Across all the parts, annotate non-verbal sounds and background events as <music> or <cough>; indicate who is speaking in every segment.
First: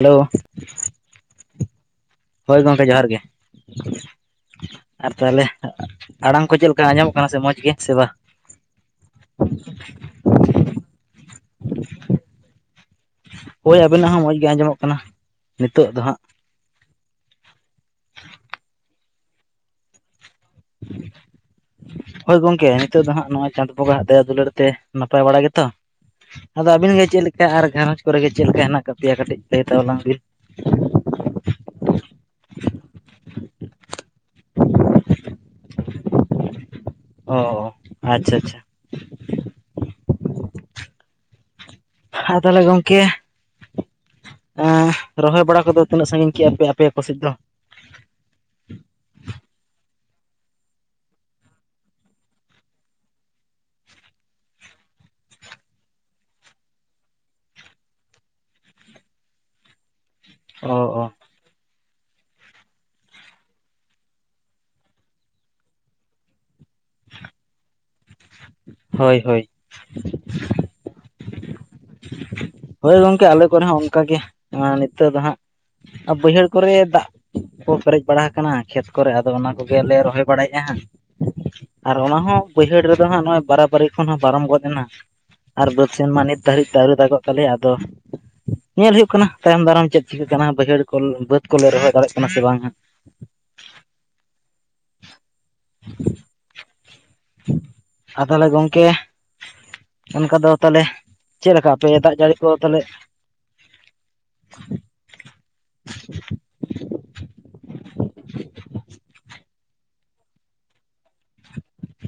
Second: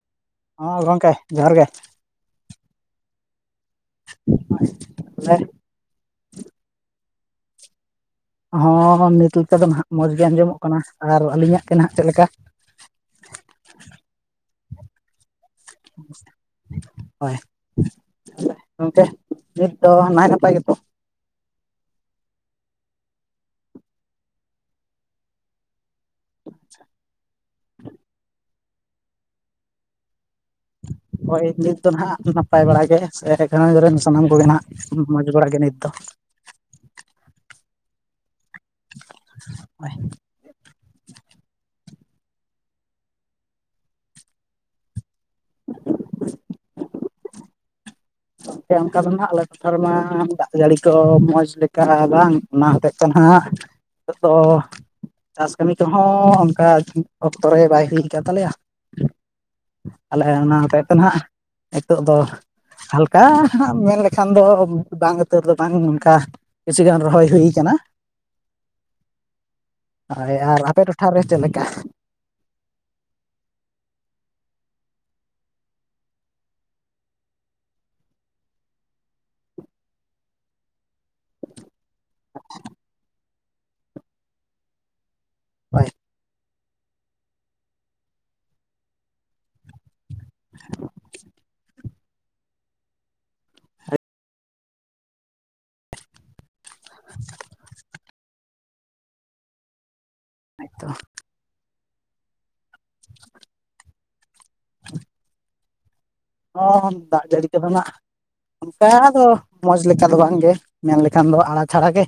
Speaker 1: Hello.
Speaker 2: ᱦᱚᱸ ᱜᱚᱝᱠᱮ ᱡᱚᱦᱟᱨ ᱜᱮ᱾
Speaker 1: ᱦᱳᱭ ᱜᱚᱝᱠᱮ ᱡᱚᱦᱟᱨ ᱜᱮ ᱟᱨ ᱛᱟᱦᱞᱮ᱾ ᱟᱲᱟᱝ ᱠᱚ ᱪᱮᱜ ᱞᱮᱠᱟ ᱟᱸᱡᱚᱢᱚᱜ ᱠᱟᱱᱟ ᱥᱮ ᱢᱚᱡᱽ ᱜᱮ ᱥᱮ ᱵᱟ᱾
Speaker 2: ᱦᱚᱸ ᱦᱚᱸ ᱱᱤᱛ ᱞᱮᱠᱟ ᱫᱚ ᱱᱷᱟᱜ ᱢᱚᱡᱽ ᱜᱮ ᱟᱸᱡᱚᱢᱚᱜ ᱠᱟᱱᱟ ᱟᱨ ᱟᱞᱤᱧᱟᱜ ᱜᱮ ᱱᱷᱟᱜ ᱪᱮᱜ ᱞᱮᱠᱟ᱾
Speaker 1: ᱦᱳᱭ ᱟᱵᱮᱱᱟᱜ ᱦᱚᱸ ᱢᱚᱡᱽ ᱜᱮ ᱟᱸᱡᱚᱢᱚᱜ ᱠᱟᱱᱟ᱾ ᱱᱤᱛᱳᱜ ᱫᱚ ᱦᱟᱸᱜ᱾
Speaker 2: ᱦᱚᱭ ᱜᱚᱝᱠᱮ ᱱᱤᱛ ᱫᱚ ᱱᱟᱭ ᱱᱟᱯᱟᱭ ᱜᱮᱛᱚ?
Speaker 1: ᱦᱳᱭ ᱜᱚᱝᱠᱮ ᱱᱤᱛᱚᱜ ᱫᱚ ᱦᱟᱸᱜ ᱱᱚᱣᱟ ᱪᱟᱸᱫᱽ ᱵᱚᱸᱜᱟ ᱟᱜ ᱫᱟᱭᱟ ᱫᱩᱞᱟᱹᱲ ᱛᱮ ᱱᱟᱯᱟᱭ ᱵᱟᱲᱟ ᱜᱮᱛᱚ᱾ ᱟᱫᱚ ᱟᱵᱤᱱ ᱜᱮ ᱪᱮᱜ ᱞᱮᱠᱟ ᱟᱨ ᱜᱷᱟᱸᱨᱚᱧᱡᱽ ᱠᱚᱨᱮᱜᱮ ᱪᱮᱜ ᱞᱮᱠᱟ ᱦᱮᱱᱟᱜ ᱠᱟᱜ ᱯᱮᱭᱟ ᱠᱟᱴᱤᱡ ᱞᱟᱹᱭ ᱛᱟᱣᱞᱟᱝ ᱵᱤᱱ᱾
Speaker 2: ᱦᱚᱭ ᱱᱤᱛ ᱫᱚ ᱱᱷᱟᱜ ᱱᱟᱯᱟᱭ ᱵᱟᱲᱟ ᱜᱮ ᱥᱮ ᱜᱷᱟᱨᱚᱸᱡᱽ ᱨᱮᱱ ᱥᱟᱱᱟᱢ ᱠᱚᱜᱮ ᱱᱷᱟᱜ᱾ ᱢᱚᱡᱽ ᱵᱟᱲᱟ ᱜᱮ ᱱᱤᱛ ᱫᱚ᱾
Speaker 1: ᱚ ᱟᱪᱪᱷᱟ ᱟᱪᱪᱷᱟ᱾
Speaker 2: ᱦᱳᱭ᱾
Speaker 1: ᱟᱨ ᱛᱟᱦᱞᱮ ᱜᱚᱢᱠᱮ ᱮᱸ ᱨᱚᱦᱚᱭ ᱵᱟᱲᱟ ᱠᱚᱫᱚ ᱛᱤᱱᱟᱹᱜ ᱥᱟᱸᱜᱤᱧ ᱠᱮᱜ-ᱟᱯᱮ ᱟᱯᱮ᱾ ᱠᱚᱥᱮᱡ ᱫᱚ᱾
Speaker 2: ᱜᱚᱝᱠᱮ ᱚᱱᱠᱟ ᱫᱚ ᱱᱷᱟᱜ ᱟᱞᱮ ᱴᱚᱴᱷᱟ ᱨᱮᱢᱟ ᱫᱟᱜ ᱡᱟᱲᱤ ᱠᱚ ᱢᱚᱡᱽ ᱞᱮᱠᱟ ᱵᱟᱝ᱾ ᱚᱱᱟ ᱦᱚᱛᱮᱡ ᱛᱮ ᱱᱷᱟᱜ ᱱᱤᱛᱳᱜ ᱫᱚ᱾ ᱪᱟᱥ ᱠᱟᱹᱢᱤ ᱠᱚᱦᱚᱸ ᱚᱱᱠᱟ ᱚᱠᱛᱚ ᱨᱮ ᱵᱟᱭ ᱦᱩᱭ ᱠᱟᱜ ᱛᱟᱞᱮᱭᱟ᱾ ᱟᱞᱮ ᱚᱱᱟ
Speaker 1: ᱚ
Speaker 2: ᱦᱚᱛᱮᱡ ᱛᱮ
Speaker 1: ᱚ
Speaker 2: ᱱᱷᱟᱜ ᱦᱤᱸᱛᱳᱜ ᱫᱚ᱾ ᱠᱟ ᱦᱟᱸᱜ ᱢᱮᱱ ᱞᱮᱠᱷᱟᱱ ᱫᱚ ᱵᱟᱝ ᱩᱛᱟᱹᱨ ᱫᱚ ᱵᱟᱝ ᱚᱱᱠᱟ᱾ ᱠᱤᱪᱷᱩ ᱜᱟᱱ ᱨᱚᱦᱚᱭ ᱦᱩᱭ ᱠᱟᱱᱟ ᱾
Speaker 1: ᱦᱳᱭ ᱦᱳᱭ ᱾
Speaker 2: ᱦᱳᱭ ᱟᱨ ᱟᱯᱮ ᱴᱚᱴᱷᱟ ᱨᱮ ᱪᱮᱫ ᱞᱮᱠᱟ?
Speaker 1: ᱦᱳᱭ ᱜᱚᱝᱠᱮ ᱟᱞᱮ ᱠᱚᱨᱮ ᱦᱚᱸ ᱚᱱᱠᱟ ᱜᱮ ᱱᱤᱛᱚᱜ ᱫᱚ ᱦᱟᱸᱜ ᱵᱟᱹᱭᱦᱟᱹᱲ ᱠᱚᱨᱮ ᱫᱟᱜ ᱠᱚ ᱯᱮᱨᱮᱡ ᱵᱟᱲᱟ ᱟᱠᱟᱱᱟ ᱠᱷᱮᱛ ᱠᱚᱨᱮ, ᱟᱫᱚ ᱚᱱᱟ ᱠᱚᱜᱮᱞᱮ ᱨᱚᱦᱚᱭ ᱵᱟᱲᱟᱭᱮᱜᱼᱟ ᱦᱟᱸᱜ ᱾ ᱟᱨ ᱚᱱᱟ ᱦᱚᱸ ᱵᱟᱹᱭᱦᱟᱹᱲ ᱨᱮᱫᱚ ᱦᱟᱸᱜ ᱱᱚᱜᱼᱚᱭ ᱵᱟᱨᱟᱵᱟᱹᱨᱤ ᱠᱷᱚᱱ ᱦᱚᱸ ᱯᱟᱨᱚᱢ ᱜᱚᱫ ᱮᱱᱟ ᱾ ᱟᱨ
Speaker 2: ᱦᱳᱭ
Speaker 1: ᱵᱟᱹᱫ ᱥᱮᱱ ᱢᱟ ᱱᱤᱛ ᱫᱷᱟᱹᱨᱤᱡ ᱛᱮ ᱟᱹᱣᱨᱤ ᱫᱟᱜᱚᱜ ᱛᱟᱞᱮᱭᱟ ᱟᱫᱚ ᱧᱮᱞ ᱦᱩᱭᱩᱜ ᱠᱟᱱᱟ ᱾ ᱛᱟᱭᱚᱢ ᱫᱟᱨᱟᱢ ᱪᱮᱫ ᱪᱤᱠᱟᱹᱜ ᱠᱟᱱᱟ ᱵᱟᱹᱭᱦᱟᱹᱲ ᱠᱚᱞ ᱵᱟᱹᱫᱽ ᱠᱚᱞᱮ ᱨᱚᱦᱚᱭ ᱫᱟᱲᱮᱭᱟᱜ ᱠᱟᱱᱟ ᱥᱮ ᱵᱟᱝ ᱦᱟᱸᱜ!
Speaker 2: <inaudible>
Speaker 1: ᱟ ᱛᱟᱦᱚᱞᱮ ᱜᱚᱝᱠᱮ ᱚᱱᱠᱟ ᱫᱚ ᱛᱟᱞᱦᱮ
Speaker 2: ᱛᱚ
Speaker 1: ᱪᱮᱫ ᱞᱮᱠᱟ ᱟᱯᱮ ᱫᱟᱜ ᱡᱟᱹᱲᱤ ᱠᱚ ᱛᱟᱞᱦᱮ?
Speaker 2: <inaudible> <inaudible> ᱦᱚᱸ ᱫᱟᱜ ᱡᱟᱹᱲᱤ ᱠᱚᱫᱚ ᱱᱟᱜ ᱚᱱᱠᱟ ᱫᱚ ᱢᱚᱡᱽ ᱞᱮᱠᱟ ᱫᱚ ᱵᱟᱝ ᱜᱮ᱾ ᱢᱮᱱ ᱞᱮᱠᱷᱟᱱ ᱫᱚ ᱟᱲᱟ ᱪᱷᱟᱲᱟ ᱜᱮ᱾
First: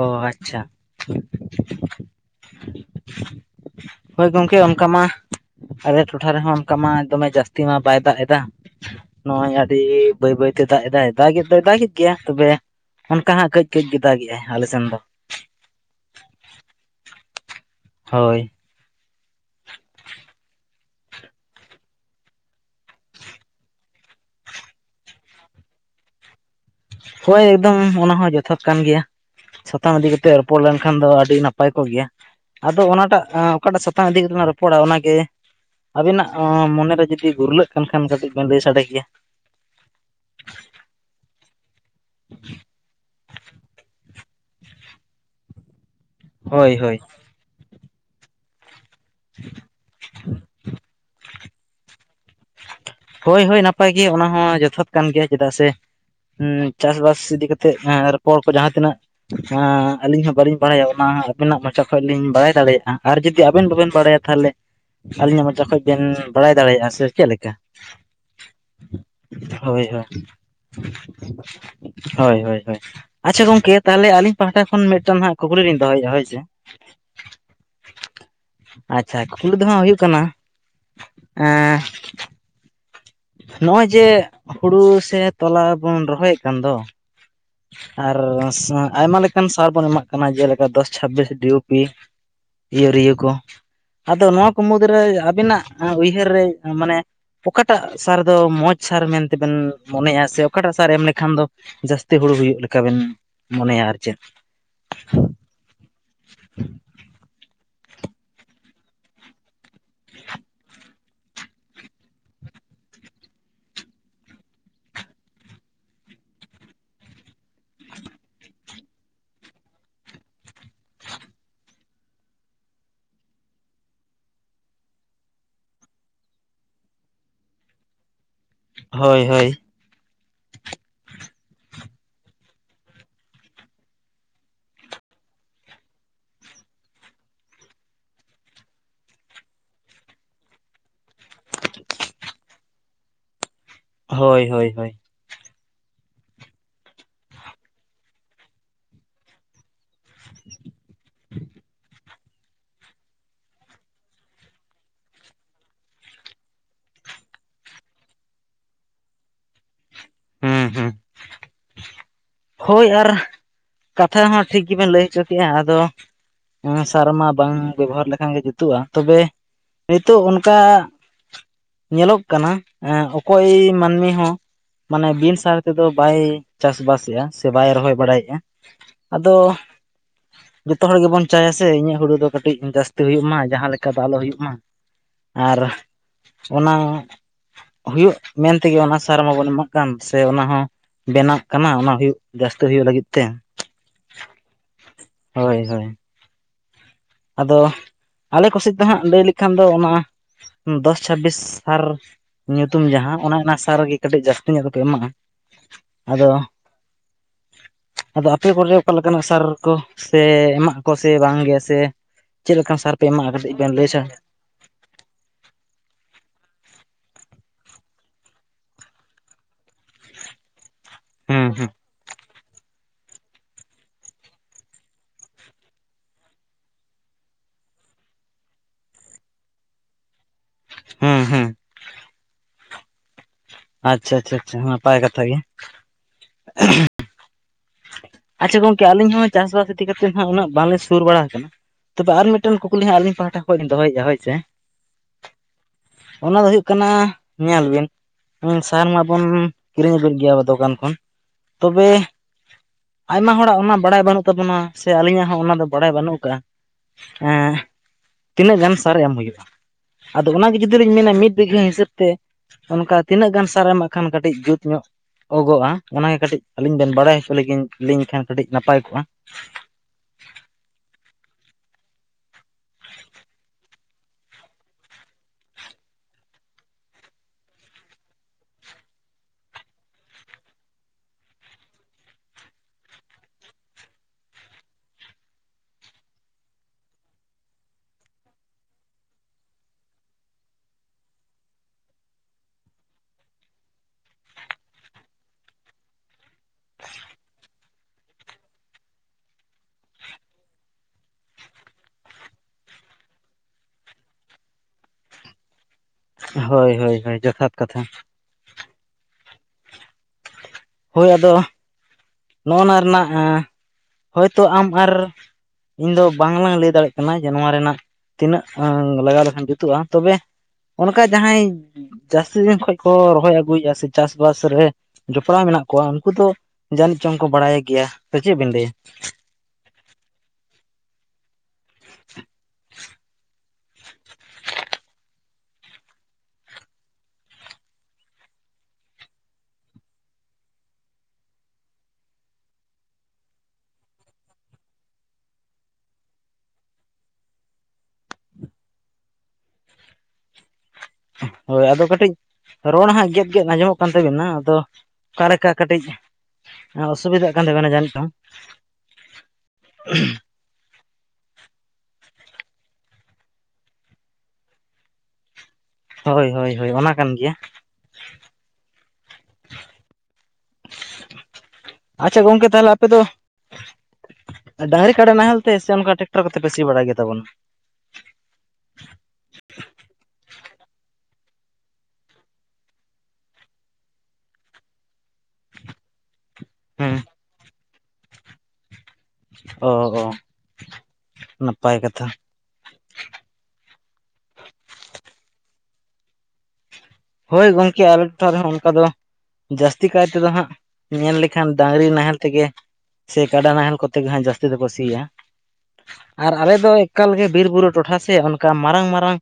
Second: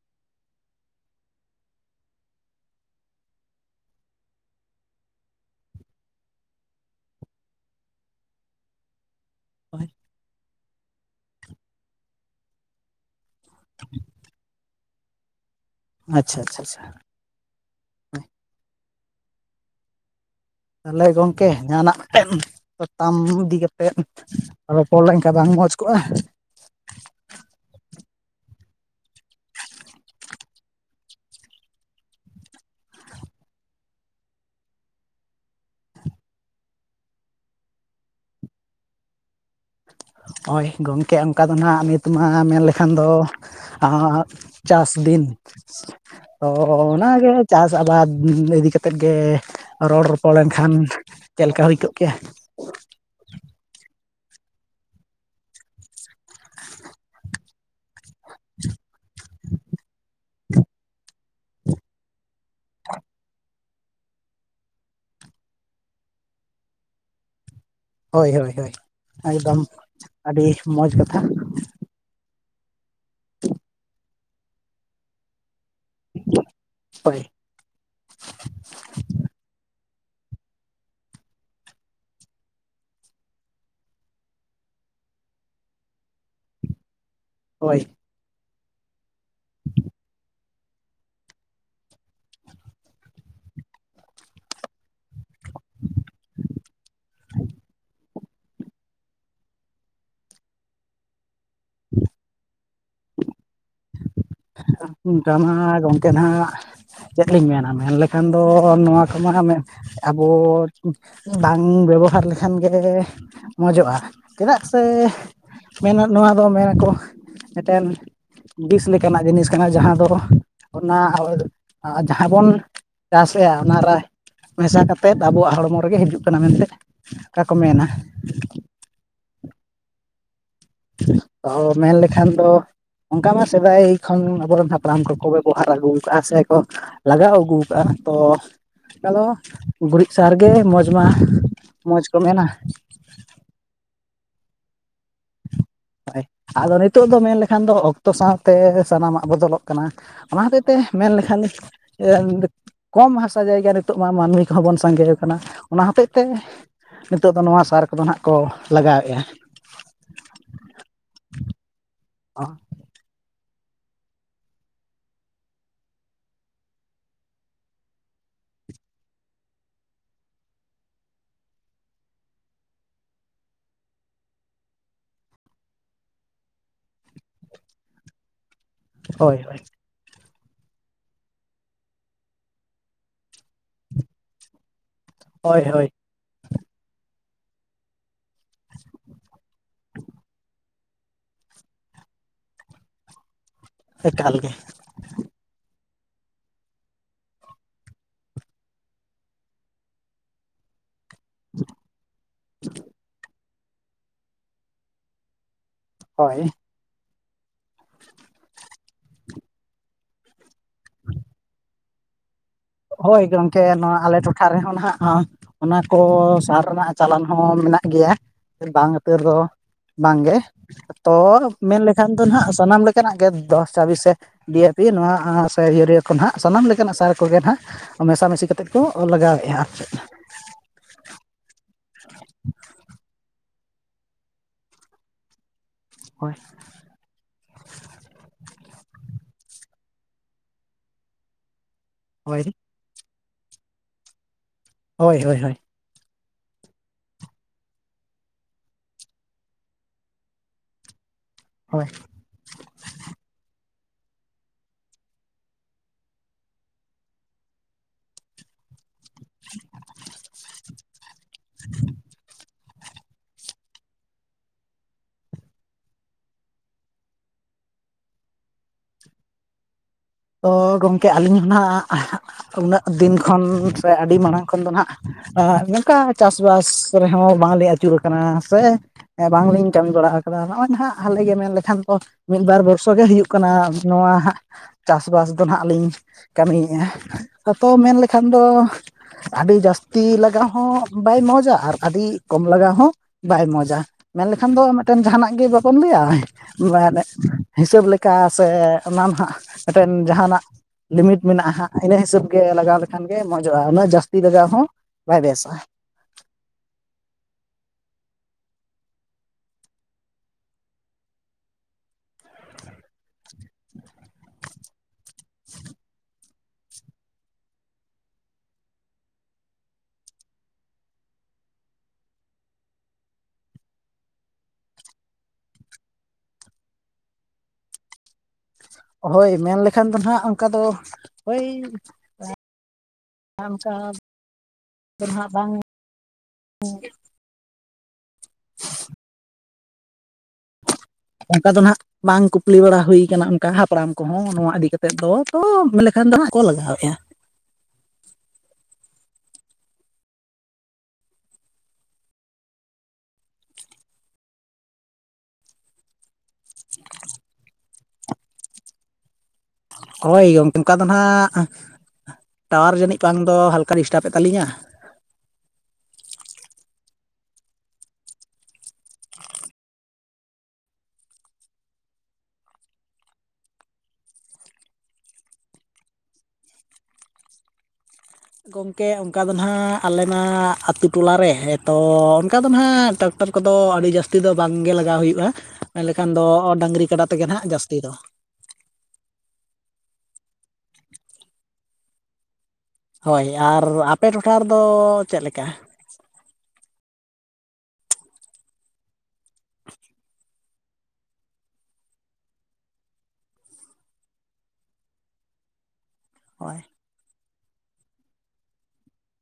Speaker 1: ᱚ ᱟᱪᱪᱷᱟ᱾ ᱦᱳᱭ ᱜᱚᱝᱠᱮ ᱚᱱᱠᱟ ᱢᱟ ᱟᱞᱮ ᱴᱚᱴᱷᱟ ᱨᱮᱦᱚᱸ ᱚᱱᱠᱟ ᱢᱟ ᱫᱚᱢᱮ ᱡᱟᱹᱥᱛᱤ ᱢᱟ ᱵᱟᱭ ᱫᱟᱜ ᱮᱫᱟ᱾ ᱱᱚᱜᱼᱚᱭ ᱟᱹᱰᱤ ᱵᱟᱹᱭ ᱵᱟᱹᱭ ᱛᱮ ᱫᱟᱜ ᱮᱫᱟᱭ, ᱫᱟᱜ ᱮᱫ ᱫᱚᱭ ᱫᱟᱜᱼᱮᱫ ᱜᱮᱭᱟ ᱾ ᱛᱚᱵᱮ ᱚᱱᱠᱟ ᱦᱟᱸᱜ ᱠᱟᱹᱡ ᱠᱟᱹᱡ ᱜᱮ ᱫᱟᱜ ᱮᱜᱼᱟᱭ ᱟᱞᱮ ᱥᱮᱱ ᱫᱚ ᱾
Speaker 2: ᱟᱪᱪᱷᱟ ᱟᱪᱪᱷᱟ ᱟᱪᱪᱷᱟ ᱾
Speaker 1: ᱦᱳᱭ ᱾
Speaker 2: ᱛᱟᱦᱚᱞᱮ ᱜᱚᱝᱠᱮ ᱡᱟᱦᱟᱱᱟᱜ <inaudible> ᱥᱟᱛᱟᱢ ᱤᱫᱤ ᱠᱟᱛᱮᱫ ᱨᱚᱯᱚᱲ ᱞᱮᱝᱠᱷᱟᱡ ᱵᱟᱝ ᱢᱚᱡᱽ ᱠᱚᱜᱼᱟ!
Speaker 1: ᱦᱳᱭ ᱮᱠᱫᱚᱢ ᱚᱱᱟ ᱦᱚᱸ ᱡᱚᱛᱷᱟᱛ ᱠᱟᱱ ᱜᱮᱭᱟ᱾ ᱥᱟᱛᱟᱢ ᱤᱫᱤ ᱠᱟᱛᱮᱜ ᱨᱚᱯᱚᱲ ᱞᱮᱱᱠᱷᱟᱱ ᱫᱚ ᱟᱹᱰᱤ ᱱᱟᱯᱟᱭ ᱠᱚᱜ ᱜᱮᱭᱟ ᱾ ᱟᱫᱚ ᱚᱱᱟᱴᱟᱜ ᱟ ᱚᱠᱟᱴᱟᱜ ᱥᱟᱛᱟᱢ ᱤᱫᱤ ᱠᱟᱛᱮᱞᱟᱝ ᱨᱚᱯᱚᱲᱟ ᱚᱱᱟ ᱜᱮ? ᱟᱵᱤᱱᱟᱜ ᱢᱚᱱᱮᱨᱮ ᱡᱩᱫᱤ ᱜᱷᱩᱨᱞᱟᱹᱜ ᱠᱟᱱ ᱠᱷᱟᱱ ᱠᱟᱹᱴᱤᱡ ᱵᱮᱱ ᱞᱟᱹᱭ ᱥᱟᱰᱮ ᱠᱮᱭᱟ ᱾
Speaker 2: ᱦᱳᱭ ᱜᱚᱝᱠᱮ ᱚᱝᱠᱟ ᱫᱚ ᱱᱟᱜ ᱱᱤᱛ ᱢᱟ ᱢᱮᱱ ᱞᱮᱠᱷᱟᱱ ᱫᱚ ᱟᱻ ᱪᱟᱥ ᱫᱤᱱ, ᱛᱚ
Speaker 1: ᱦᱳᱭ ᱦᱳᱭ
Speaker 2: ᱚᱱᱟ ᱜᱮ ᱪᱟᱥ ᱟᱵᱟᱫᱽ ᱤᱫᱤ ᱠᱟ ᱛᱮᱫ ᱜᱮ ᱨᱚᱲ ᱨᱚᱯᱚᱲ ᱮᱱᱠᱷᱟᱱ ᱪᱮᱫ ᱞᱮᱠᱟ ᱦᱩᱭ ᱠᱚᱜ ᱠᱮᱭᱟ?
Speaker 1: ᱦᱳᱭ ᱦᱳᱭ ᱱᱟᱯᱟᱭ ᱜᱮ, ᱚᱱᱟ ᱦᱚᱸ ᱡᱚᱛᱷᱚᱛ ᱠᱟᱱ ᱜᱮᱭᱟ ᱾ ᱪᱮᱫᱟᱜ ᱥᱮ ᱦᱩᱸ ᱪᱟᱥ ᱵᱟᱥ ᱤᱫᱤ ᱠᱟᱛᱮᱜ ᱟᱨ ᱯᱚᱨ ᱠᱚ ᱡᱟᱦᱟᱸ ᱛᱤᱱᱟᱹᱜ ᱟᱸᱻ ᱟᱹᱞᱤᱧ ᱦᱚᱸ ᱵᱟᱹᱞᱤᱧ ᱵᱟᱲᱟᱭᱟ ᱚᱱᱟ ᱟᱹᱵᱤᱱᱟᱜ ᱢᱚᱪᱟ ᱠᱷᱚᱡ ᱞᱤᱧ ᱵᱟᱲᱟᱭ ᱫᱟᱲᱮᱭᱟᱜᱼᱟ᱾ ᱟᱨ ᱡᱩᱫᱤ ᱟᱵᱮᱱ ᱵᱟᱵᱮᱱ ᱵᱟᱲᱟᱭᱟ ᱛᱟᱦᱞᱮ ᱟᱹᱞᱤᱧᱟᱜ ᱢᱚᱪᱟ ᱠᱷᱚᱡ ᱵᱮᱱ ᱵᱟᱲᱟᱭ ᱫᱟᱲᱮᱭᱟᱜᱼᱟ, ᱥᱮ ᱪᱮᱫ ᱞᱮ ᱠᱟ?
Speaker 2: ᱦᱳᱭ ᱦᱳᱭ ᱦᱳᱭ ᱮᱠᱫᱚᱢ
Speaker 1: ᱦᱳᱭ ᱦᱳᱭ
Speaker 2: ᱟᱹᱰᱤ ᱢᱚᱡᱽ ᱠᱟᱛᱷᱟ᱾
Speaker 1: ᱦᱳᱭ, ᱦᱳᱭ, ᱦᱳᱭ ᱾ ᱟᱪᱪᱷᱟ ᱜᱚᱝᱠᱮ ᱛᱟᱦᱞᱮ ᱟᱹᱞᱤᱧ ᱯᱟᱦᱴᱟ ᱠᱷᱚᱱ ᱢᱤᱫᱴᱟᱝ ᱦᱟᱸᱜ ᱠᱩᱠᱞᱤ ᱞᱤᱧ ᱫᱚᱦᱚᱭᱮᱜ-ᱟ ᱦᱳᱭ ᱥᱮ᱾
Speaker 2: ᱦᱳᱭ
Speaker 1: ᱟᱪᱪᱷᱟ ᱠᱩᱠᱞᱤ ᱫᱚ ᱦᱟᱸᱜ ᱦᱩᱭᱩᱜ ᱠᱟᱱᱟ ᱮᱸ ᱱᱚᱜᱼᱚᱭ ᱡᱮ ᱦᱩᱲᱩ ᱥᱮ ᱛᱚᱞᱟ ᱵᱚᱱ ᱨᱚᱦᱚᱭᱮᱜ ᱠᱟᱱ ᱫᱚ
Speaker 2: ᱦᱳᱭ᱾
Speaker 1: ᱟᱨ <inaudible> ᱟᱭᱢᱟ ᱞᱮᱠᱟᱱ ᱥᱟᱨ ᱵᱚᱱ ᱮᱢᱟᱜ ᱠᱟᱱᱟ ᱾ ᱡᱮᱞᱮᱠᱟ ᱫᱚᱥ ᱪᱷᱟᱵᱤᱥ, ᱰᱤᱭᱩᱯᱤ, ᱤᱭᱩᱨᱤᱭᱟᱹ ᱠᱚ ᱟᱫᱚ ᱱᱚᱣᱟ ᱠᱚ ᱢᱩᱫᱽᱨᱮ ᱟᱵᱤᱱᱟᱜ ᱩᱭᱦᱟᱹᱨ ᱨᱮ ᱢᱟᱱᱮ ᱚᱠᱟᱴᱟᱜ ᱥᱟᱨ ᱫᱚ ᱢᱚᱸᱡᱽ ᱥᱟᱨ ᱢᱮᱱᱛᱮᱵᱮᱱ ᱢᱚᱱᱮᱭᱮᱜᱼᱟ ᱥᱮ ᱚᱠᱟᱴᱟᱜ ᱥᱟᱨ ᱮᱢ ᱞᱮᱠᱷᱟᱱ ᱫᱚ ᱡᱟᱹᱥᱛᱤ ᱦᱩᱲᱩ ᱦᱩᱭᱩᱜ ᱞᱮᱠᱟᱵᱮᱱ ᱢᱚᱱᱮᱭᱟ ᱟᱨ ᱪᱮᱫ?
Speaker 2: ᱚᱱᱠᱟ ᱢᱟ ᱜᱚᱝᱠᱮ ᱱᱟᱦᱟᱸᱜ ᱪᱮᱫ ᱞᱤᱧ ᱢᱮᱱᱟ, ᱢᱮᱱ ᱞᱮᱠᱷᱟᱱ ᱫᱚ ᱱᱚᱣᱟ ᱠᱚᱢᱟ ᱚᱱᱮ ᱟᱵᱚ ᱵᱟᱝ ᱵᱮᱵᱚᱦᱟᱨ ᱞᱮᱠᱷᱟᱱ ᱜᱮ ᱢᱚᱡᱚᱜᱼᱟ ᱪᱮᱫᱟᱜ ᱥᱮ ᱢᱮᱱᱮᱫ ᱱᱚᱣᱟ ᱫᱚ ᱢᱮᱱᱟᱠᱚ ᱢᱤᱫᱴᱮᱱ ᱵᱤᱥ ᱞᱮᱠᱟᱱᱟᱜ ᱡᱤᱱᱤᱥ ᱠᱟᱱᱟ᱾ ᱡᱟᱦᱟᱸ ᱫᱚ ᱚᱱᱟ ᱡᱟᱦᱟᱸ ᱵᱚᱱ ᱪᱟᱥᱮᱜᱼᱟ᱾ ᱚᱱᱟᱨᱮ ᱢᱮᱥᱟ ᱠᱟᱛᱮᱫ ᱟᱵᱚᱣᱟᱜ ᱦᱚᱲᱢᱚ ᱨᱮᱜᱮ ᱦᱤᱡᱩᱜ ᱠᱟᱱᱟ, ᱢᱮᱱᱛᱮ ᱚᱱᱠᱟ ᱠᱚ ᱢᱮᱱᱟ᱾
Speaker 1: ᱦᱳᱭ ᱦᱳᱭ᱾
Speaker 2: ᱚᱦᱚ ᱢᱮᱱ ᱞᱮᱠᱷᱟᱱ ᱫᱚ ᱚᱱᱠᱟ ᱢᱟ ᱥᱮᱫᱟᱭ ᱠᱷᱚᱱ ᱟᱵᱚᱨᱮᱱ ᱦᱟᱯᱲᱟᱢ ᱠᱚᱠᱚ ᱵᱮᱵᱚᱦᱟᱨ ᱟᱹᱜᱩ ᱟᱠᱟᱜᱼᱟ᱾ ᱥᱮᱠᱚ ᱞᱟᱜᱟᱣ ᱟᱹᱜᱩ ᱠᱟᱜᱼᱟ᱾ ᱛᱚ ᱚᱱᱠᱟ ᱫᱚ ᱜᱩᱨᱤᱡ ᱥᱟᱦᱟᱨᱜᱮ ᱢᱚᱡᱽ ᱢᱟ, ᱢᱚᱡᱽ ᱠᱚ ᱢᱮᱱᱟ᱾
Speaker 1: ᱦᱳᱭ ᱦᱳᱭ ᱦᱳᱭ᱾
Speaker 2: ᱦᱳᱭ ᱟᱫᱚ ᱱᱤᱛᱚᱜ ᱫᱚ ᱢᱮᱱ ᱞᱮᱠᱷᱟᱱ ᱫᱚ ᱚᱠᱛᱚ ᱥᱟᱶᱛᱮ ᱥᱟᱱᱟᱢᱟᱜ ᱵᱚᱫᱚᱞᱚᱜ ᱠᱟᱱᱟ᱾ ᱚᱱᱟ ᱦᱚᱛᱮᱜ ᱛᱮ ᱢᱮᱱ ᱞᱮᱠᱷᱟᱱ ᱞᱤᱧ ᱮᱸᱫ ᱠᱚᱢ ᱦᱟᱥᱟ ᱡᱟᱭᱜᱟ ᱱᱤᱛᱚᱜ ᱢᱟ ᱢᱟᱹᱱᱢᱤ ᱠᱚᱦᱚᱸ ᱵᱚᱱ ᱥᱟᱸᱜᱮ ᱟᱠᱟᱱᱟ᱾ ᱚᱱᱟ ᱦᱚᱛᱮᱜ ᱛᱮ ᱱᱤᱛᱚᱜ ᱫᱚ ᱱᱚᱣᱟ ᱥᱟᱨ ᱠᱚᱫᱚ ᱱᱟᱦᱟᱜ ᱠᱚ ᱞᱟᱜᱟᱣᱮᱜᱼᱟ᱾
Speaker 1: ᱦᱩᱸ ᱦᱩᱸ᱾
Speaker 2: ᱟ
Speaker 1: ᱦᱳᱭ ᱟᱨ ᱠᱟᱛᱷᱟ ᱦᱚᱸ ᱴᱷᱤᱠ ᱜᱮᱵᱮᱱ ᱞᱟᱹᱭ ᱦᱚᱪᱚ ᱠᱮᱜᱼᱟ᱾ ᱟᱫᱚ ᱦᱮᱸ ᱥᱟᱨ ᱢᱟ ᱵᱟᱝ ᱵᱮᱵᱚᱦᱟᱨ ᱞᱮᱠᱷᱟᱱ ᱜᱮ ᱡᱩᱛᱩᱜᱼᱟ᱾ ᱛᱚᱵᱮ ᱱᱤᱛᱚᱜ ᱚᱱᱠᱟ ᱧᱮᱞᱚᱜ ᱠᱟᱱᱟ ᱮ ᱚᱠᱚᱭ ᱢᱟᱹᱱᱢᱤ ᱦᱚᱸ ᱢᱟᱱᱮ ᱵᱤᱱ ᱥᱟᱨ ᱛᱮᱫᱚ ᱵᱟᱭ ᱪᱟᱥ ᱵᱟᱥ ᱮᱜᱼᱟ᱾ ᱥᱮ ᱵᱟᱭ ᱨᱚᱦᱚᱭ ᱵᱟᱲᱟᱭᱮᱜᱼᱟ᱾ ᱟᱫᱚ
Speaker 2: ᱦᱳᱭ ᱦᱳᱭ
Speaker 1: ᱡᱚᱛᱚ ᱦᱚᱲ ᱜᱮᱵᱚᱱ ᱪᱟᱭᱟ ᱥᱮ ᱤᱧᱟᱹᱜ ᱦᱩᱲᱩ ᱫᱚ ᱠᱟᱹᱴᱤᱡ ᱡᱟᱹᱥᱛᱤ ᱦᱩᱭᱩᱜ ᱢᱟ, ᱡᱟᱦᱟᱸ ᱞᱮᱠᱟ ᱫᱚ ᱟᱞᱚ ᱦᱩᱭᱩᱜ ᱢᱟ᱾ ᱟᱨ
Speaker 2: ᱦᱳᱭ ᱦᱳᱭ
Speaker 1: ᱚᱱᱟ ᱦᱚᱸ ᱦᱩᱭᱩᱜ ᱢᱮᱱᱛᱮᱜᱮ ᱚᱱᱟ ᱥᱟᱨ ᱢᱟᱵᱚᱱ ᱮᱢᱟᱜ ᱠᱟᱱ, ᱥᱮ ᱚᱱᱟ ᱦᱚᱸ ᱵᱮᱱᱟᱜ ᱠᱟᱱᱟ ᱚᱱᱟ ᱦᱩᱭᱩᱜ ᱡᱟᱹᱥᱛᱤ ᱦᱩᱭᱩᱜ ᱞᱟᱹᱜᱤᱫ ᱛᱮ᱾
Speaker 2: ᱮᱠᱟᱞᱜᱮ᱾
Speaker 1: ᱦᱳᱭ ᱦᱳᱭ᱾ ᱟᱫᱚ ᱟᱞᱮ ᱠᱚᱥᱮᱜ ᱫᱚ ᱦᱟᱸᱜ ᱞᱟᱹᱭ ᱞᱮᱠᱷᱟᱱ ᱫᱚ ᱚᱱᱟ ᱫᱚᱥ ᱪᱷᱟᱵᱵᱤᱥ ᱥᱟᱨ ᱧᱩᱛᱩᱢ ᱡᱟᱦᱟᱸ ᱚᱱᱮ ᱚᱱᱟ ᱥᱟᱨ ᱜᱮ ᱠᱟᱹᱴᱤᱡ ᱡᱟᱹᱥᱛᱤ ᱧᱚᱜ ᱫᱚᱯᱮ ᱮᱢᱟᱜᱼᱟ᱾ ᱟᱫᱚ
Speaker 2: ᱦᱳᱭ
Speaker 1: ᱟᱫᱚ ᱟᱯᱮ ᱠᱚᱨᱮ ᱚᱠᱟᱞᱮᱠᱟᱱᱟᱜ ᱥᱟᱨ ᱠᱚ ᱥᱮ, ᱮᱢᱟᱜ ᱠᱚ ᱥᱮ ᱵᱟᱝ ᱜᱮ ᱥᱮ? ᱪᱮᱫ ᱞᱮᱠᱟᱱ ᱥᱟᱨ ᱯᱮ
Speaker 2: ᱦᱳᱭ
Speaker 1: ᱮᱢᱟᱜᱼᱟ ᱠᱟᱹᱴᱤᱡ
Speaker 2: ᱜᱚᱝᱠᱮ
Speaker 1: ᱵᱮᱱ ᱞᱟᱹᱭ
Speaker 2: ᱱᱚᱣᱟ
Speaker 1: ᱥᱮ
Speaker 2: ᱟᱞᱮ ᱴᱚᱴ ᱠᱷᱟᱨᱮ ᱦᱚᱸ ᱱᱟᱦᱟᱜ ᱱᱚᱜᱼᱚᱭ ᱚᱱᱟ ᱠᱚ ᱥᱟᱨ ᱨᱮᱱᱟᱜ ᱪᱟᱞᱟᱱ ᱦᱚᱸ ᱢᱮᱱᱟᱜ ᱜᱮᱭᱟ᱾ ᱵᱟᱝ ᱩᱛᱟᱹᱨ ᱫᱚ ᱵᱟᱝᱜᱮ ᱛᱚ
Speaker 1: ᱦᱩᱸ ᱦᱩᱸ
Speaker 2: ᱢᱮᱱ ᱞᱮᱠᱷᱟᱱ ᱫᱚ ᱱᱟᱜ ᱥᱟᱱᱟᱢ ᱞᱮᱠ ᱚᱱᱠᱟᱱᱟᱜ ᱜᱮ ᱫᱚᱥ ᱪᱷᱟᱵᱤᱥ ᱥᱮ ᱰᱤ ᱮ ᱯᱤ ᱱᱚᱣᱟ ᱥᱮ ᱤᱭᱩᱨᱤᱭᱟ ᱠᱚ ᱱᱟᱦᱟᱜ ᱥᱟᱱᱟᱢ ᱞᱮᱠᱟᱱᱟᱜ ᱥᱟᱨ ᱠᱚᱜᱮ ᱱᱟᱦᱟᱜ ᱢᱮᱥᱟᱢᱤᱥᱤ ᱠᱟᱛᱮᱫ ᱠᱚ ᱞᱟᱜᱟᱣᱮᱜᱼᱟ ᱟᱨ ᱪᱮᱫ
Speaker 1: ᱦᱩᱸ ᱦᱩᱸ
Speaker 2: <unintelligible>
Speaker 1: ᱟᱪᱪᱷᱟ ᱟᱪᱪᱷᱟ ᱟᱷᱟ ᱱᱟᱯᱟᱭ ᱠᱟᱛᱷᱟ ᱜᱮ
Speaker 2: ᱦᱳᱭ᱾
Speaker 1: <inaudible> ᱟᱪᱪᱷᱟ ᱜᱚᱝᱠᱮ ᱟᱹᱞᱤᱧ ᱦᱚᱸ ᱪᱟᱥᱵᱟᱥ ᱤᱫᱤᱠᱟ ᱠᱟᱛᱮᱫ ᱦᱟᱸᱜ ᱩᱱᱟᱹᱜ ᱵᱟᱝᱞᱤᱧ ᱥᱩᱨ ᱵᱟᱲᱟ ᱦᱟᱠᱟᱱᱟ᱾ ᱛᱚᱵᱮ ᱟᱨ
Speaker 2: ᱦᱳᱭ
Speaker 1: ᱢᱤᱫᱴᱮᱱ ᱠᱩᱠ ᱠᱩᱞᱤᱧ ᱦᱟᱜ ᱟᱞᱤᱧ ᱯᱟᱦᱴᱥ ᱠᱷᱚᱡᱞᱤᱧ ᱫᱚᱚᱭᱮᱫ-ᱟ ᱦᱳᱭ ᱥᱮ᱾
Speaker 2: ᱦᱳᱭ ᱦᱳᱭ ᱦᱳᱭ᱾
Speaker 1: ᱚᱱᱟ ᱫᱚ ᱦᱩᱭᱩᱜ ᱠᱟᱱᱟ ᱧᱮᱞ ᱵᱤᱱ ᱦᱮᱸ ᱥᱟᱦᱟᱱ ᱢᱟᱜᱵᱚᱱ ᱠᱤᱨᱤᱧ ᱟᱹᱜᱩᱭᱮᱫ ᱜᱮᱭᱟ ᱟᱵᱚ ᱫᱚᱠᱟᱱ ᱠᱷᱚᱱ
Speaker 2: ᱦᱳᱭ
Speaker 1: ᱛᱚᱵᱮ ᱟᱭᱢᱟ ᱦᱚᱲᱟᱜ ᱚᱱᱟ ᱵᱟᱲᱟᱭ ᱵᱟᱹᱱᱩᱜ ᱛᱟᱵᱚᱱᱟ ᱥᱮ ᱟᱹᱞᱤᱧᱟᱜ ᱦᱚᱸ ᱚᱱᱟ ᱫᱚ ᱵᱟᱲᱟᱭ ᱵᱟᱹᱱᱩᱜ ᱟᱠᱟᱟᱜ-ᱟ᱾ ᱮᱸ᱾ ᱛᱤᱱᱟᱹᱜ ᱜᱟᱱ ᱥᱟᱨᱮᱢᱥᱢ ᱦᱩᱭᱩᱜ-ᱟ᱾ ᱟᱫᱚ ᱚᱱᱟᱜᱮ ᱡᱩᱫᱤ ᱞᱤᱧ ᱢᱮᱱᱟ ᱢᱤᱫ ᱵᱤᱜᱷᱟᱹ ᱦᱤᱥᱟᱹᱵ ᱛᱮ᱾ ᱚᱱᱠᱟ ᱛᱤᱱᱟᱹᱜ ᱜᱟᱱ ᱥᱟᱨᱮ ᱮᱢᱟᱜ ᱠᱷᱟᱱ ᱠᱟᱹᱴᱤᱡ ᱡᱩᱛ ᱧᱚᱜ ᱚᱜᱼᱟ᱾ ᱚᱱᱟᱜᱮ ᱠᱟᱹᱴᱤᱡ ᱟᱹᱞᱤᱧ ᱵᱮᱱ ᱵᱟᱲᱟᱭ ᱦᱚᱪᱚ ᱤᱧ ᱞᱤᱧ ᱠᱷᱟᱱ ᱠᱟᱹᱴᱤᱡ ᱱᱟᱯᱟᱭ ᱠᱚᱜ-ᱟ᱾
Speaker 2: ᱛᱚ ᱜᱚᱢᱠᱮ ᱟᱹᱞᱤᱧ ᱦᱚᱸ ᱱᱟᱦᱟᱸᱜ ᱩᱱᱟᱹᱜ ᱫᱤᱱ ᱠᱷᱚᱱ ᱥᱮ ᱟᱹᱰᱤ ᱢᱟᱲᱟᱝ ᱠᱷᱚᱱ ᱫᱚ ᱱᱟᱦᱟᱸᱜ ᱟᱜ ᱱᱚᱝᱠᱟ ᱪᱟᱥᱵᱟᱥ ᱨᱮᱦᱚᱸ ᱵᱟᱝᱞᱤ ᱟᱹᱪᱩᱨ ᱟᱠᱟᱱᱟ ᱥᱮ ᱮᱸ ᱵᱟᱝᱞᱤᱧ ᱠᱟᱹᱢᱤ ᱵᱟᱲᱟ ᱠᱟᱫᱟ᱾ ᱱᱚᱜ-ᱚᱭ ᱱᱟᱟᱜ ᱦᱟᱞᱮᱜ ᱜᱮ ᱢᱮᱱ ᱞᱮᱠᱷᱟᱱ ᱫᱚ ᱢᱤᱫ-ᱵᱟᱨ ᱵᱚᱨᱥᱚ ᱜᱮ ᱦᱩᱭᱩᱜ ᱠᱟᱱᱟ᱾ ᱱᱚᱣᱟ ᱪᱟᱥᱵᱟᱥ ᱫᱚ ᱱᱟᱦᱟᱸᱜ ᱞᱤᱧ ᱠᱟᱹᱢᱤᱭᱮᱫ-ᱟ᱾ ᱟ ᱛᱚ ᱢᱮᱱ ᱞᱮᱠᱷᱟᱱ ᱫᱚ ᱟᱹᱰᱤ ᱡᱟᱹᱥᱛᱤ ᱞᱟᱜᱟᱣ ᱦᱚᱸ ᱵᱟᱭ ᱢᱚᱡᱟ ᱟᱨ ᱟᱹᱰᱤ ᱠᱚᱢ ᱞᱟᱜᱟᱣ ᱦᱚᱸ ᱵᱟᱭ ᱢᱚᱡᱟ ᱢᱮᱱᱞᱠᱷᱟᱱ ᱫᱚ ᱢᱤᱫᱴᱮᱱ ᱡᱟᱦᱟᱱᱟᱜ ᱜᱮ ᱵᱟᱵᱚᱱ ᱞᱟᱹᱭᱟ᱾ ᱢᱮᱱ-ᱮᱫ ᱦᱤᱥᱟᱹᱵ ᱞᱮᱠᱟ ᱥᱮ ᱚᱱᱟ ᱱᱟᱦᱟᱸᱜ ᱢᱤᱫᱴᱮᱱ ᱡᱟᱦᱟᱱᱟᱜ ᱞᱤᱢᱤᱴ ᱢᱮᱱᱟᱜ-ᱟ ᱦᱟᱸᱜ ᱤᱱᱟᱹ ᱦᱤᱥᱟᱹᱵ ᱜᱮ ᱞᱟᱜᱟᱣ ᱞᱮᱠᱷᱟᱱ ᱜᱮ ᱢᱚᱡᱚᱜ-ᱟ, ᱩᱱᱟᱹᱜ ᱡᱟᱹᱥᱛᱤ ᱞᱟᱜᱟᱣ ᱦᱚᱸ ᱵᱟᱭ ᱵᱮᱥᱚᱜ-ᱟ᱾
Speaker 1: ᱦᱳᱭ ᱦᱳᱭ ᱦᱳᱭ ᱡᱚᱛᱷᱟᱛ ᱠᱟᱛᱷᱟ᱾ ᱦᱳᱭ ᱟᱫᱚ ᱱᱚᱜ-ᱚᱱᱟ ᱨᱮᱱᱟᱜ ᱦᱳᱭᱛᱳ ᱟᱢ ᱟᱨ ᱤᱧ ᱫᱚ ᱵᱟᱝᱞᱟᱝ ᱞᱟᱹᱭ ᱫᱟᱲᱮᱜ ᱠᱟᱱᱟ ᱡᱮ ᱱᱚᱣᱟ ᱨᱮᱱᱟᱜ ᱛᱤᱱᱟᱹᱜ ᱟᱸᱝ ᱞᱟᱜᱟᱣ ᱞᱮᱠᱷᱟᱱ ᱡᱩᱛᱩᱜ-ᱟ ᱛᱚᱵᱮ ᱚᱱᱠᱟ ᱡᱟᱦᱟᱸᱭ ᱡᱟᱹᱥᱛᱤ ᱫᱤᱱ ᱠᱷᱚᱱᱚᱡ ᱠᱚ ᱨᱚᱦᱚᱭ ᱟᱹᱜᱩᱭᱮᱫ-ᱟ ᱥᱮ ᱪᱟᱥᱵᱟᱥ ᱨᱮ ᱡᱚᱯᱲᱟᱣ ᱢᱮᱱᱟᱜ ᱠᱚᱣᱟ ᱩᱱᱠᱩ ᱫᱚ ᱡᱟᱹᱱᱤᱡ ᱪᱚᱝ ᱠᱚ ᱵᱟᱲᱟᱭ ᱜᱮᱭᱟ ᱥᱮ ᱪᱮᱫ ᱵᱤᱱ ᱞᱟᱹᱭᱟ?
Speaker 2: ᱦᱳᱭ ᱢᱮᱱ ᱞᱮᱠᱷᱟᱱ ᱫᱚ ᱱᱟᱦᱟᱸᱜ ᱚᱱᱠᱟ ᱫᱚ ᱦᱳᱭ᱾ <unintelligible> ᱦᱟᱸᱜ ᱵᱟᱝ ᱚᱱᱠᱟ ᱫᱚ ᱱᱟᱦᱟᱜ ᱵᱟᱝ ᱠᱩᱯᱞᱤ ᱵᱟᱲᱟ ᱦᱩᱭᱠ ᱚᱱᱠᱟ ᱦᱟᱯᱲᱟᱢ ᱠᱚᱦᱚᱸ ᱱᱚᱣᱟ ᱤᱫᱤ ᱠᱟᱛᱮᱫ ᱫᱚ ᱛᱚ ᱢᱮᱱ ᱞᱮᱠᱷᱟᱱ ᱫᱚ ᱦᱟᱸᱜ ᱠᱚ ᱞᱟᱜᱟᱣᱮᱫ-ᱟ᱾
Speaker 1: ᱦᱳᱭ ᱟᱫᱚ ᱠᱟᱹᱴᱤᱡ ᱨᱚᱲ ᱦᱟᱸᱜ ᱜᱮᱫ ᱜᱮᱫ ᱟᱸᱡᱚᱢᱚᱜ ᱠᱟᱱ ᱛᱟᱹᱵᱤᱱᱟ᱾ ᱟᱫᱚ ᱚᱠᱟ ᱞᱮᱠᱟ ᱠᱟᱹᱴᱤᱡ ᱚᱥᱩᱵᱤᱫᱷᱟᱜ ᱠᱟᱱ ᱛᱟᱵᱚᱱᱟ ᱡᱟᱹᱱᱤᱡ ᱪᱚᱝ᱾
Speaker 2: ᱦᱳᱭ ᱜᱚᱝᱠᱮ᱾ ᱚᱱᱠᱟ ᱫᱚ ᱱᱟᱦᱟᱜ ᱴᱟᱣᱟᱨ ᱡᱟᱹᱱᱤᱡ ᱵᱟᱝ ᱫᱚ ᱦᱟᱞᱠᱟ ᱰᱤᱥᱴᱟᱵᱮᱫ ᱛᱟᱞᱤᱧᱟ᱾
Speaker 1: ᱦᱳᱭ ᱦᱳᱭ ᱦᱳᱭ ᱚᱱᱟ ᱠᱟᱱ ᱜᱮᱭᱟ᱾ ᱟᱪᱪᱷᱟ ᱜᱚᱝᱠᱮ ᱛᱟᱦᱞᱮ ᱟᱯᱮ ᱫᱚ ᱰᱟᱝᱨᱤ ᱠᱟᱰᱟ ᱱᱟᱦᱮᱞᱛᱮ ᱥᱮ ᱚᱱᱠᱟ ᱴᱨᱟᱠᱴᱚᱨ ᱠᱚᱛᱮ ᱯᱮᱥᱤ ᱵᱟᱲᱟᱭ ᱜᱮᱛᱟᱵᱚᱱᱟ?
Speaker 2: ᱜᱚᱢᱠᱮ ᱚᱱᱠᱟ ᱫᱚ ᱱᱟᱦᱟᱜ ᱟᱞᱮᱱᱟᱜ ᱟᱛᱩ ᱴᱚᱞᱟᱨᱮ ᱛᱚ ᱚᱱᱠᱟ ᱫᱚ ᱱᱟᱦᱟᱜ ᱴᱟᱠ ᱠᱴᱟᱨ ᱠᱚᱫᱚ ᱟᱹᱰᱤ ᱡᱟᱹᱥᱛᱤ ᱫᱚ ᱵᱟᱝᱜᱮ ᱞᱟᱜᱟᱣ ᱦᱩᱭᱩᱜ-ᱟ᱾ ᱢᱮᱱᱞᱮᱠᱷᱟᱱ ᱫᱚ ᱰᱟᱹᱝᱨᱤ
Speaker 1: ᱦᱮᱸ
Speaker 2: ᱠᱟᱰᱟ ᱛᱮᱜᱮ ᱱᱟᱦᱟᱜ ᱡᱟᱹᱥᱛᱤ ᱫᱚ᱾
Speaker 1: ᱚ ᱚ ᱱᱟᱯᱟᱭ ᱠᱟᱛᱷᱟ᱾
Speaker 2: ᱦᱳᱭ ᱟᱨ ᱟᱯᱮ ᱴᱚᱴᱷᱟ ᱨᱮ ᱫᱚ ᱪᱮᱫ ᱞᱮᱠᱟ?
Speaker 1: ᱦᱳᱭ ᱜᱚᱝᱠᱮ ᱟᱞᱮ ᱴᱚᱴᱷᱟ ᱨᱮ ᱦᱚᱸ ᱚᱱᱠᱟ ᱫᱚ ᱡᱟᱹᱥᱛᱤ ᱠᱟᱭ ᱛᱮᱫᱚ ᱦᱟᱸᱜ ᱧᱮᱞ ᱞᱮᱠᱷᱟᱱ ᱰᱟᱝᱨᱤ ᱱᱟᱦᱮᱞ ᱛᱮᱜᱮ ᱥᱮ ᱠᱟᱰᱟ ᱱᱟᱦᱮᱞ ᱠᱚ ᱛᱮᱜᱮ ᱦᱟᱸᱜ ᱡᱟᱹᱥᱛᱤ ᱫᱚ ᱠᱚ ᱥᱤ-ᱭᱟ ᱟᱨ ᱟᱞᱮ
Speaker 2: ᱦᱳᱭ
Speaker 1: ᱫᱚ ᱮᱠᱟᱞ ᱜᱮ ᱵᱤᱨ ᱵᱩᱨᱩ ᱴᱚᱴᱷᱟ ᱥᱮ ᱚᱱᱠᱟ ᱢᱟᱨᱟᱝ ᱢᱟᱨᱟᱝ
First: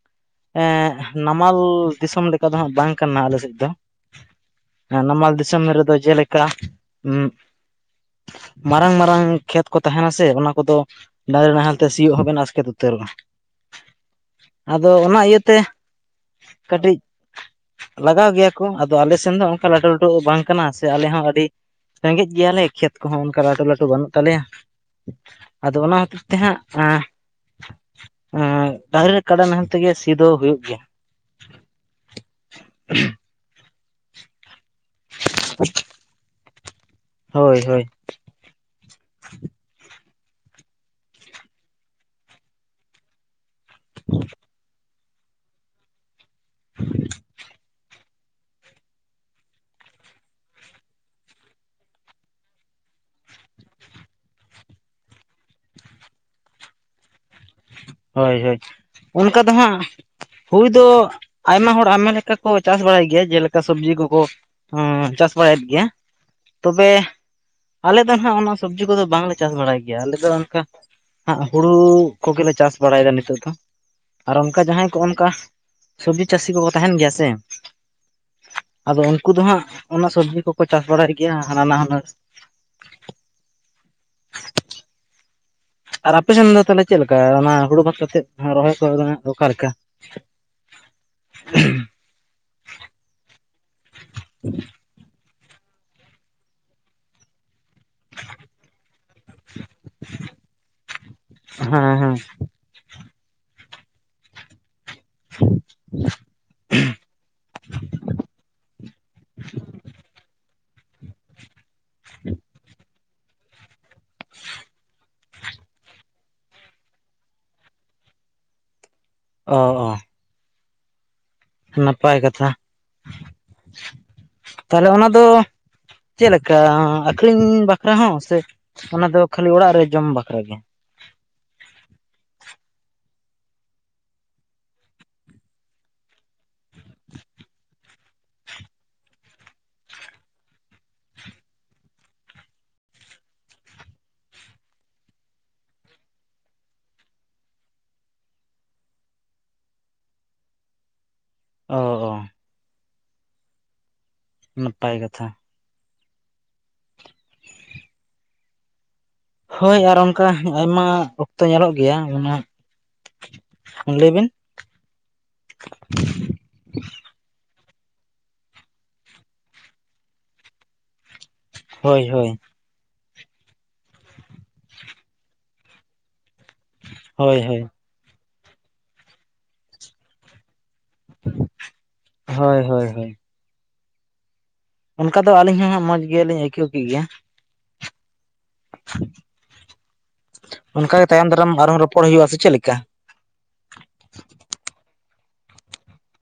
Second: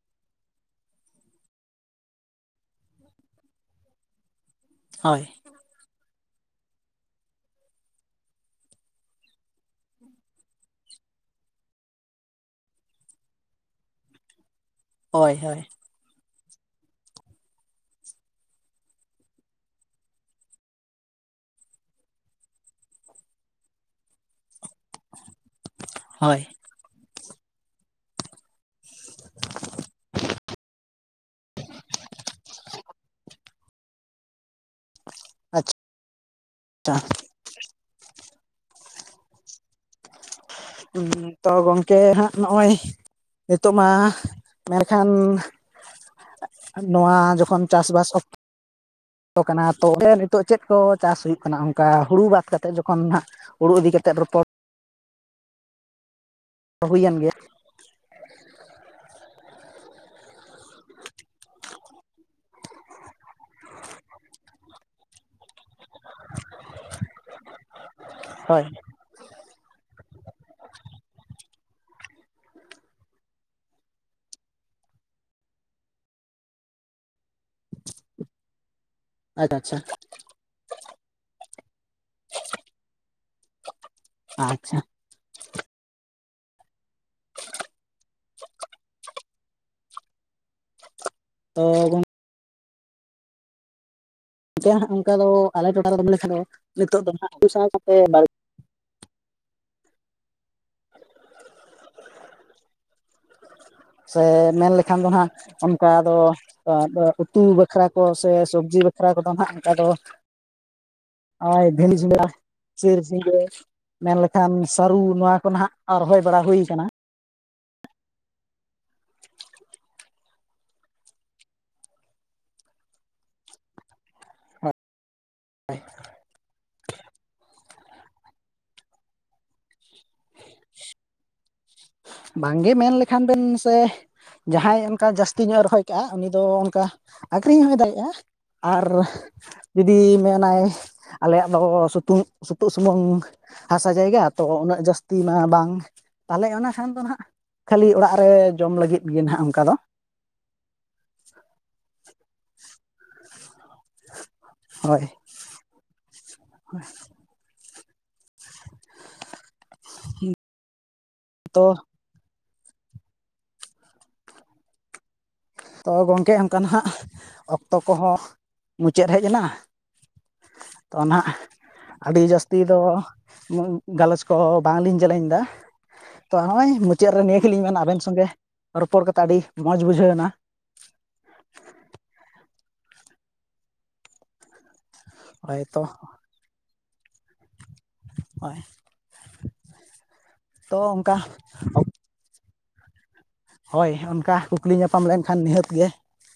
Speaker 1: ᱱᱟᱢᱟᱞ ᱫᱤᱥᱚᱢ ᱞᱮ ᱠᱟ ᱫᱚ ᱦᱟᱸᱜ ᱵᱟᱝ ᱠᱟᱱᱟ ᱟᱞᱮ ᱥᱮᱫ ᱫᱚ
Speaker 2: ᱦᱳᱭ
Speaker 1: ᱱᱟᱢᱟᱞ ᱫᱤᱥ ᱥᱚᱢᱚ ᱨᱮᱫᱚ ᱡᱮᱞᱮᱠᱟ ᱩᱸ ᱢᱟᱨᱟᱝ ᱢᱟᱨᱟᱝ ᱠᱷᱮᱛ ᱠᱚ ᱛᱟᱦᱮᱱᱟ ᱥᱮ ᱚᱱᱟ ᱠᱚᱫᱚ ᱰᱟᱝᱜᱨᱤ ᱱᱟᱦᱮᱞ ᱛᱮ ᱥᱤᱭᱚᱜ ᱦᱚᱸ ᱵᱮᱱ ᱟᱥᱠᱮᱛ ᱩᱛᱟᱹᱨᱚᱜ-ᱟ᱾ ᱟᱫᱚ ᱚᱱᱟ
Speaker 2: ᱦᱳᱭ
Speaker 1: ᱤᱭᱟᱹ ᱛᱮ
Speaker 2: ᱦᱳᱭ
Speaker 1: ᱠᱟᱹᱴᱤᱡ ᱞᱟᱜᱟᱣ ᱜᱮᱭᱟ ᱠᱚ ᱟᱫᱚ ᱟᱞᱮ ᱥᱮᱱ ᱫᱚ ᱚᱝᱠᱟ ᱞᱟᱹᱴᱩ ᱞᱟᱹᱴᱩ ᱵᱟᱝ ᱠᱟᱱᱟ ᱥᱮ ᱟᱞᱮ ᱦᱚᱸ ᱟᱹᱰᱤ ᱨᱮᱸᱜᱮᱡ ᱜᱮᱭᱟ ᱞᱮ ᱠᱷᱮᱛ ᱠᱚ ᱦᱚᱸ ᱚᱱᱠᱟ ᱞᱟᱹᱴᱩ ᱞᱟᱹᱴᱩ ᱵᱟᱹᱱᱩᱜ ᱛᱟᱞᱮᱭᱟ, ᱟᱫᱚ ᱚᱱᱟ ᱦᱚ ᱛᱮ
Speaker 2: ᱦᱳᱭ
Speaker 1: ᱦᱟᱸᱜ ᱮᱸ ᱮᱸ ᱰᱟᱝᱨᱤ ᱠᱟᱰᱟ ᱱᱟᱦᱮᱞ ᱛᱮᱜᱮ ᱥᱤ ᱫᱚ ᱦᱩᱭᱩᱜ ᱜᱮᱭᱟ᱾ <unintelligible>
Speaker 2: <unintelligible>
Speaker 1: <unintelligible>
Speaker 2: <unintelligible>
Speaker 1: ᱦᱳᱭ ᱦᱳᱭ ᱾
Speaker 2: ᱛᱚ ᱜᱚᱝᱠᱮ ᱦᱟᱸᱜ ᱱᱚᱜ-ᱚᱭ ᱱᱤᱛᱚ ᱢᱟ ᱢᱮᱱ ᱠᱷᱟᱱ ᱱᱚᱣᱟ ᱡᱚᱠᱷᱚᱱ ᱪᱟᱥᱵᱟᱥ ᱚᱠ
Speaker 1: <unintelligible>
Speaker 2: ᱛᱚ ᱠᱟᱱᱟ ᱛᱚᱵᱮ ᱱᱤᱛᱚᱜ ᱪᱮᱫ ᱠᱚ ᱪᱟᱥ ᱦᱩᱭᱩᱜ ᱠᱟᱱᱟ ᱚᱝᱠᱟ ᱦᱩᱲᱩ ᱵᱟᱫ ᱠᱟᱛᱮ ᱡᱚᱠᱷᱚᱱ ᱦᱟᱸᱜ ᱦᱩᱲᱩ ᱤᱫᱤ ᱠᱟᱛᱮᱜ ᱨᱚᱯᱚᱲ ᱦᱩᱭᱮᱱ ᱜᱮᱭᱟ᱾
Speaker 1: ᱦᱚᱭ ᱦᱚᱭ, ᱚᱞᱠᱟ ᱫᱚ ᱦᱟᱸᱜ ᱦᱩᱭ ᱫᱚ ᱟᱭᱢᱟ ᱦᱚᱲ ᱟᱭᱢᱟ ᱞᱮᱠᱟ ᱠᱚ ᱪᱟᱥ ᱵᱟᱲᱟᱭ ᱜᱮᱭᱟ, ᱡᱮᱞᱮᱠᱟ ᱥᱚᱵᱡᱤ ᱠᱚ ᱠᱚ ᱦᱚᱸ ᱪᱟᱥ ᱵᱟᱲᱟᱭᱮᱫ ᱜᱮᱭᱟ ᱛᱚᱵᱮ ᱟᱞᱮ ᱫᱚ ᱱᱟᱦᱟᱜ ᱚᱱᱟ
Speaker 2: ᱦᱳᱭ
Speaker 1: ᱥᱚᱵᱽᱡᱤ ᱠᱚᱫᱚ ᱵᱟᱝ ᱞᱮ ᱪᱟᱥ ᱵᱟᱲᱟᱭ ᱜᱮᱭᱟ ᱟᱞᱮ ᱫᱚ ᱚᱱᱠᱟ ᱦᱟᱸᱜ ᱦᱩᱲᱩ ᱠᱚ ᱜᱮᱞᱮ ᱪᱟᱥ ᱵᱟᱲᱟᱭᱮᱫᱟ ᱱᱤᱛᱚᱜ ᱫᱚ᱾ ᱟᱨ ᱚᱝᱠᱟ ᱡᱟᱦᱟᱸᱭ ᱠᱚ ᱚᱱᱠᱟ ᱥᱚᱵᱽᱡᱤ ᱪᱟᱹᱥᱤ ᱠᱚᱠᱚ ᱛᱟᱦᱮᱱ ᱜᱮᱭᱟ ᱥᱮ ᱟᱫᱚ ᱩᱱᱠᱩ ᱫᱚ
Speaker 2: ᱟᱪᱪᱷᱟ
Speaker 1: ᱦᱟᱸᱜ
Speaker 2: ᱟᱪᱪᱷᱟ
Speaker 1: ᱚᱱᱟ ᱥᱚᱵᱽᱡᱤ ᱠᱚᱠᱚ ᱪᱟᱥ ᱵᱟᱲᱟᱭ ᱜᱮᱭᱟ ᱦᱟᱱᱟ ᱱᱟᱣᱟ
Speaker 2: ᱟᱪᱪᱷᱟ᱾
Speaker 1: ᱟᱨ ᱟᱯᱮ ᱥᱮᱱ ᱫᱚ ᱛᱟᱦᱚᱞᱮ ᱪᱮᱫ ᱞᱮᱠᱟ ᱚᱱᱟ ᱦᱩᱲᱩ ᱵᱟᱫ ᱠᱟᱛᱮᱫ ᱨᱚᱦᱚᱭ ᱠᱚᱫᱚ ᱚᱠᱟ ᱞᱮᱠᱟ?
Speaker 2: ᱛᱚ ᱜᱚᱝ ᱚᱝᱠᱟ ᱫᱚ ᱟᱞᱮ ᱴᱚᱴᱷᱟ ᱨᱮ ᱢᱮᱱ ᱞᱮᱠᱷᱟᱱ ᱫᱚ ᱱᱤᱛᱚᱜ ᱫᱚ ᱦᱟᱸᱜ <inaudible>
Speaker 1: ᱦᱮᱸ ᱦᱮᱸ᱾
Speaker 2: ᱥᱮ ᱢᱮᱱ ᱞᱮᱠᱷᱟᱱ ᱫᱚ ᱦᱟᱸᱜ ᱚᱱᱠᱟ ᱫᱚ ᱛᱚ ᱟᱫᱚ ᱩᱛᱩ ᱵᱟᱠᱷᱨᱟ ᱠᱚ ᱥᱮ ᱥᱚᱵᱽᱡᱤ ᱵᱟᱠᱷᱨᱟ ᱠᱚᱫᱚ ᱦᱟᱸᱜ ᱚᱝᱠᱟ ᱫᱚ ᱳᱭ ᱵᱷᱮᱱᱰᱤ ᱡᱷᱤᱸᱜᱟᱹ <inaudible> ᱢᱮᱱ ᱞᱮᱠᱷᱟᱱ ᱥᱟᱹᱨᱩ ᱱᱚᱣᱟ ᱠᱚ ᱱᱟᱦᱟᱜ ᱨᱚᱦᱚᱭ ᱵᱟᱲᱟ ᱦᱩᱭ ᱠᱟᱱᱟ᱾
Speaker 1: ᱚ ᱱᱟᱯᱟᱭ ᱠᱟᱛᱷᱟ ᱛᱟᱦᱚᱞᱮ ᱚᱱᱟ ᱫᱚ
Speaker 2: <unintelligible>
Speaker 1: ᱪᱮᱫ ᱞᱮᱠᱟ ᱟᱠᱷᱨᱤᱧ ᱵᱟᱠᱷᱨᱟ ᱦᱚᱸ ᱥᱮ ᱚᱱᱟ ᱫᱚ ᱠᱷᱟᱹᱞᱤ ᱚᱲᱟᱜ ᱨᱮ ᱡᱚᱢ ᱵᱟᱠᱷᱨᱟ ᱜᱮ?
Speaker 2: ᱵᱟᱝ ᱜᱮ ᱢᱮᱱ ᱞᱮᱠᱷᱟᱱ ᱵᱮᱱ ᱥᱮ ᱡᱟᱦᱟᱸᱭ ᱚᱱᱠᱟ ᱡᱟᱹᱥᱛᱤ ᱧᱚᱜ ᱨᱚᱦᱚᱭ ᱠᱟᱜ-ᱟ ᱩᱱᱤ ᱫᱚ ᱚᱝᱠᱟ ᱟᱠᱷᱨᱤᱧ ᱦᱚᱸᱭ ᱫᱟᱲᱮᱭᱟᱜ-ᱟ᱾ ᱟᱨ ᱡᱩᱫᱤ ᱢᱮᱱᱟᱭ ᱟᱞᱮᱭᱟᱜ ᱫᱚ ᱥᱩᱛᱩᱝ ᱥᱩᱛᱩᱜ ᱥᱩᱢᱩᱝ ᱦᱟᱥᱟ ᱡᱟᱭᱜᱟ ᱛᱚ ᱩᱱᱟᱹᱜ ᱡᱟᱹᱥᱛᱤ ᱢᱟ ᱵᱟᱝ, ᱛᱟᱦᱞᱮ ᱚᱱᱟ ᱮᱱᱠᱷᱟᱱ ᱫᱚ ᱮᱱᱦᱟᱸᱜ ᱠᱷᱟᱹᱞᱤ ᱚᱲᱟᱜ ᱨᱮ ᱡᱚᱢ ᱞᱟᱹᱜᱤᱫ ᱜᱮ ᱮᱱᱦᱟᱸᱜ ᱚᱱᱠᱟ ᱫᱚ,
Speaker 1: ᱚᱻ, ᱱᱟᱯᱟᱭ
Speaker 2: ᱦᱳᱭ
Speaker 1: ᱠᱟᱛᱷᱟ,
Speaker 2: <inaudible>
Speaker 1: ᱦᱳᱭ ᱟᱨ ᱚᱱᱠᱟ ᱟᱭᱢᱟ ᱚᱠᱛᱚ
Speaker 2: ᱛᱚ
Speaker 1: ᱧᱮᱞᱚᱜ ᱜᱮᱭᱟ ᱚᱱᱟ, ᱞᱟᱹᱭ ᱵᱤᱱ?
Speaker 2: ᱛᱚ ᱜᱚᱝᱠᱮ ᱚᱱᱠᱟᱱ ᱦᱟᱸᱜ ᱚᱠᱛᱚ ᱠᱚᱦᱚᱸ ᱢᱩᱪᱟᱹᱫ ᱦᱮᱡ ᱮᱱᱟ, ᱛᱚᱱᱟᱸᱜ
Speaker 1: ᱦᱳᱭ
Speaker 2: ᱟᱹᱰᱤ
Speaker 1: ᱦᱳᱭ
Speaker 2: ᱡᱟᱹᱥᱛᱤ, ᱛᱤ ᱫᱚ ᱜᱟᱞᱚᱪ ᱠᱚ ᱵᱟᱝᱞᱤᱧ ᱡᱮᱞᱮᱧ ᱮᱫᱟ ᱛᱚ ᱱᱚᱜᱼᱚᱭ, ᱢᱩᱪᱟᱹᱫ ᱨᱮ
Speaker 1: ᱦᱳᱭ
Speaker 2: ᱱᱤᱭᱟᱹ
Speaker 1: ᱦᱳᱭ
Speaker 2: ᱜᱮᱞᱤᱧ ᱢᱮᱱᱟ ᱟᱵᱮᱱ ᱥᱚᱸᱜᱮ ᱨᱚᱯᱚᱲ ᱠᱟᱛᱮᱫ ᱟᱹᱰᱤ ᱢᱚᱡᱽ ᱵᱩᱡᱷᱟᱹᱣ ᱮᱱᱟ,
Speaker 1: ᱦᱳᱭ, ᱦᱳᱭ, ᱦᱳᱭ, ᱚᱱᱠᱟ ᱫᱚ ᱟᱹᱞᱤᱧ
Speaker 2: ᱦᱳᱭ
Speaker 1: ᱦᱚᱸ
Speaker 2: ᱛᱚ
Speaker 1: ᱦᱟᱸᱜ ᱢᱚᱸᱡᱽ ᱜᱮᱞᱤᱧ ᱟᱹᱭᱠᱟᱹᱣ ᱠᱮᱫ ᱜᱮᱭᱟ,
Speaker 2: ᱦᱳᱭ
Speaker 1: ᱚᱱᱠᱟ ᱜᱮ ᱛᱟᱭᱚᱢ ᱫᱟᱨᱟᱢ ᱟᱨᱦᱚᱸ ᱨᱚᱯᱚᱲ ᱦᱩᱭᱩᱜᱼᱟ ᱥᱮ ᱪᱮᱫᱞᱮᱠᱟ?
Speaker 2: ᱦᱳᱭ ᱚᱱᱠᱟ ᱠᱩᱠᱞᱤ ᱧᱟᱯᱟᱢ ᱞᱮᱱᱠᱷᱟᱱ ᱱᱤᱦᱟᱹᱛ ᱜᱮ,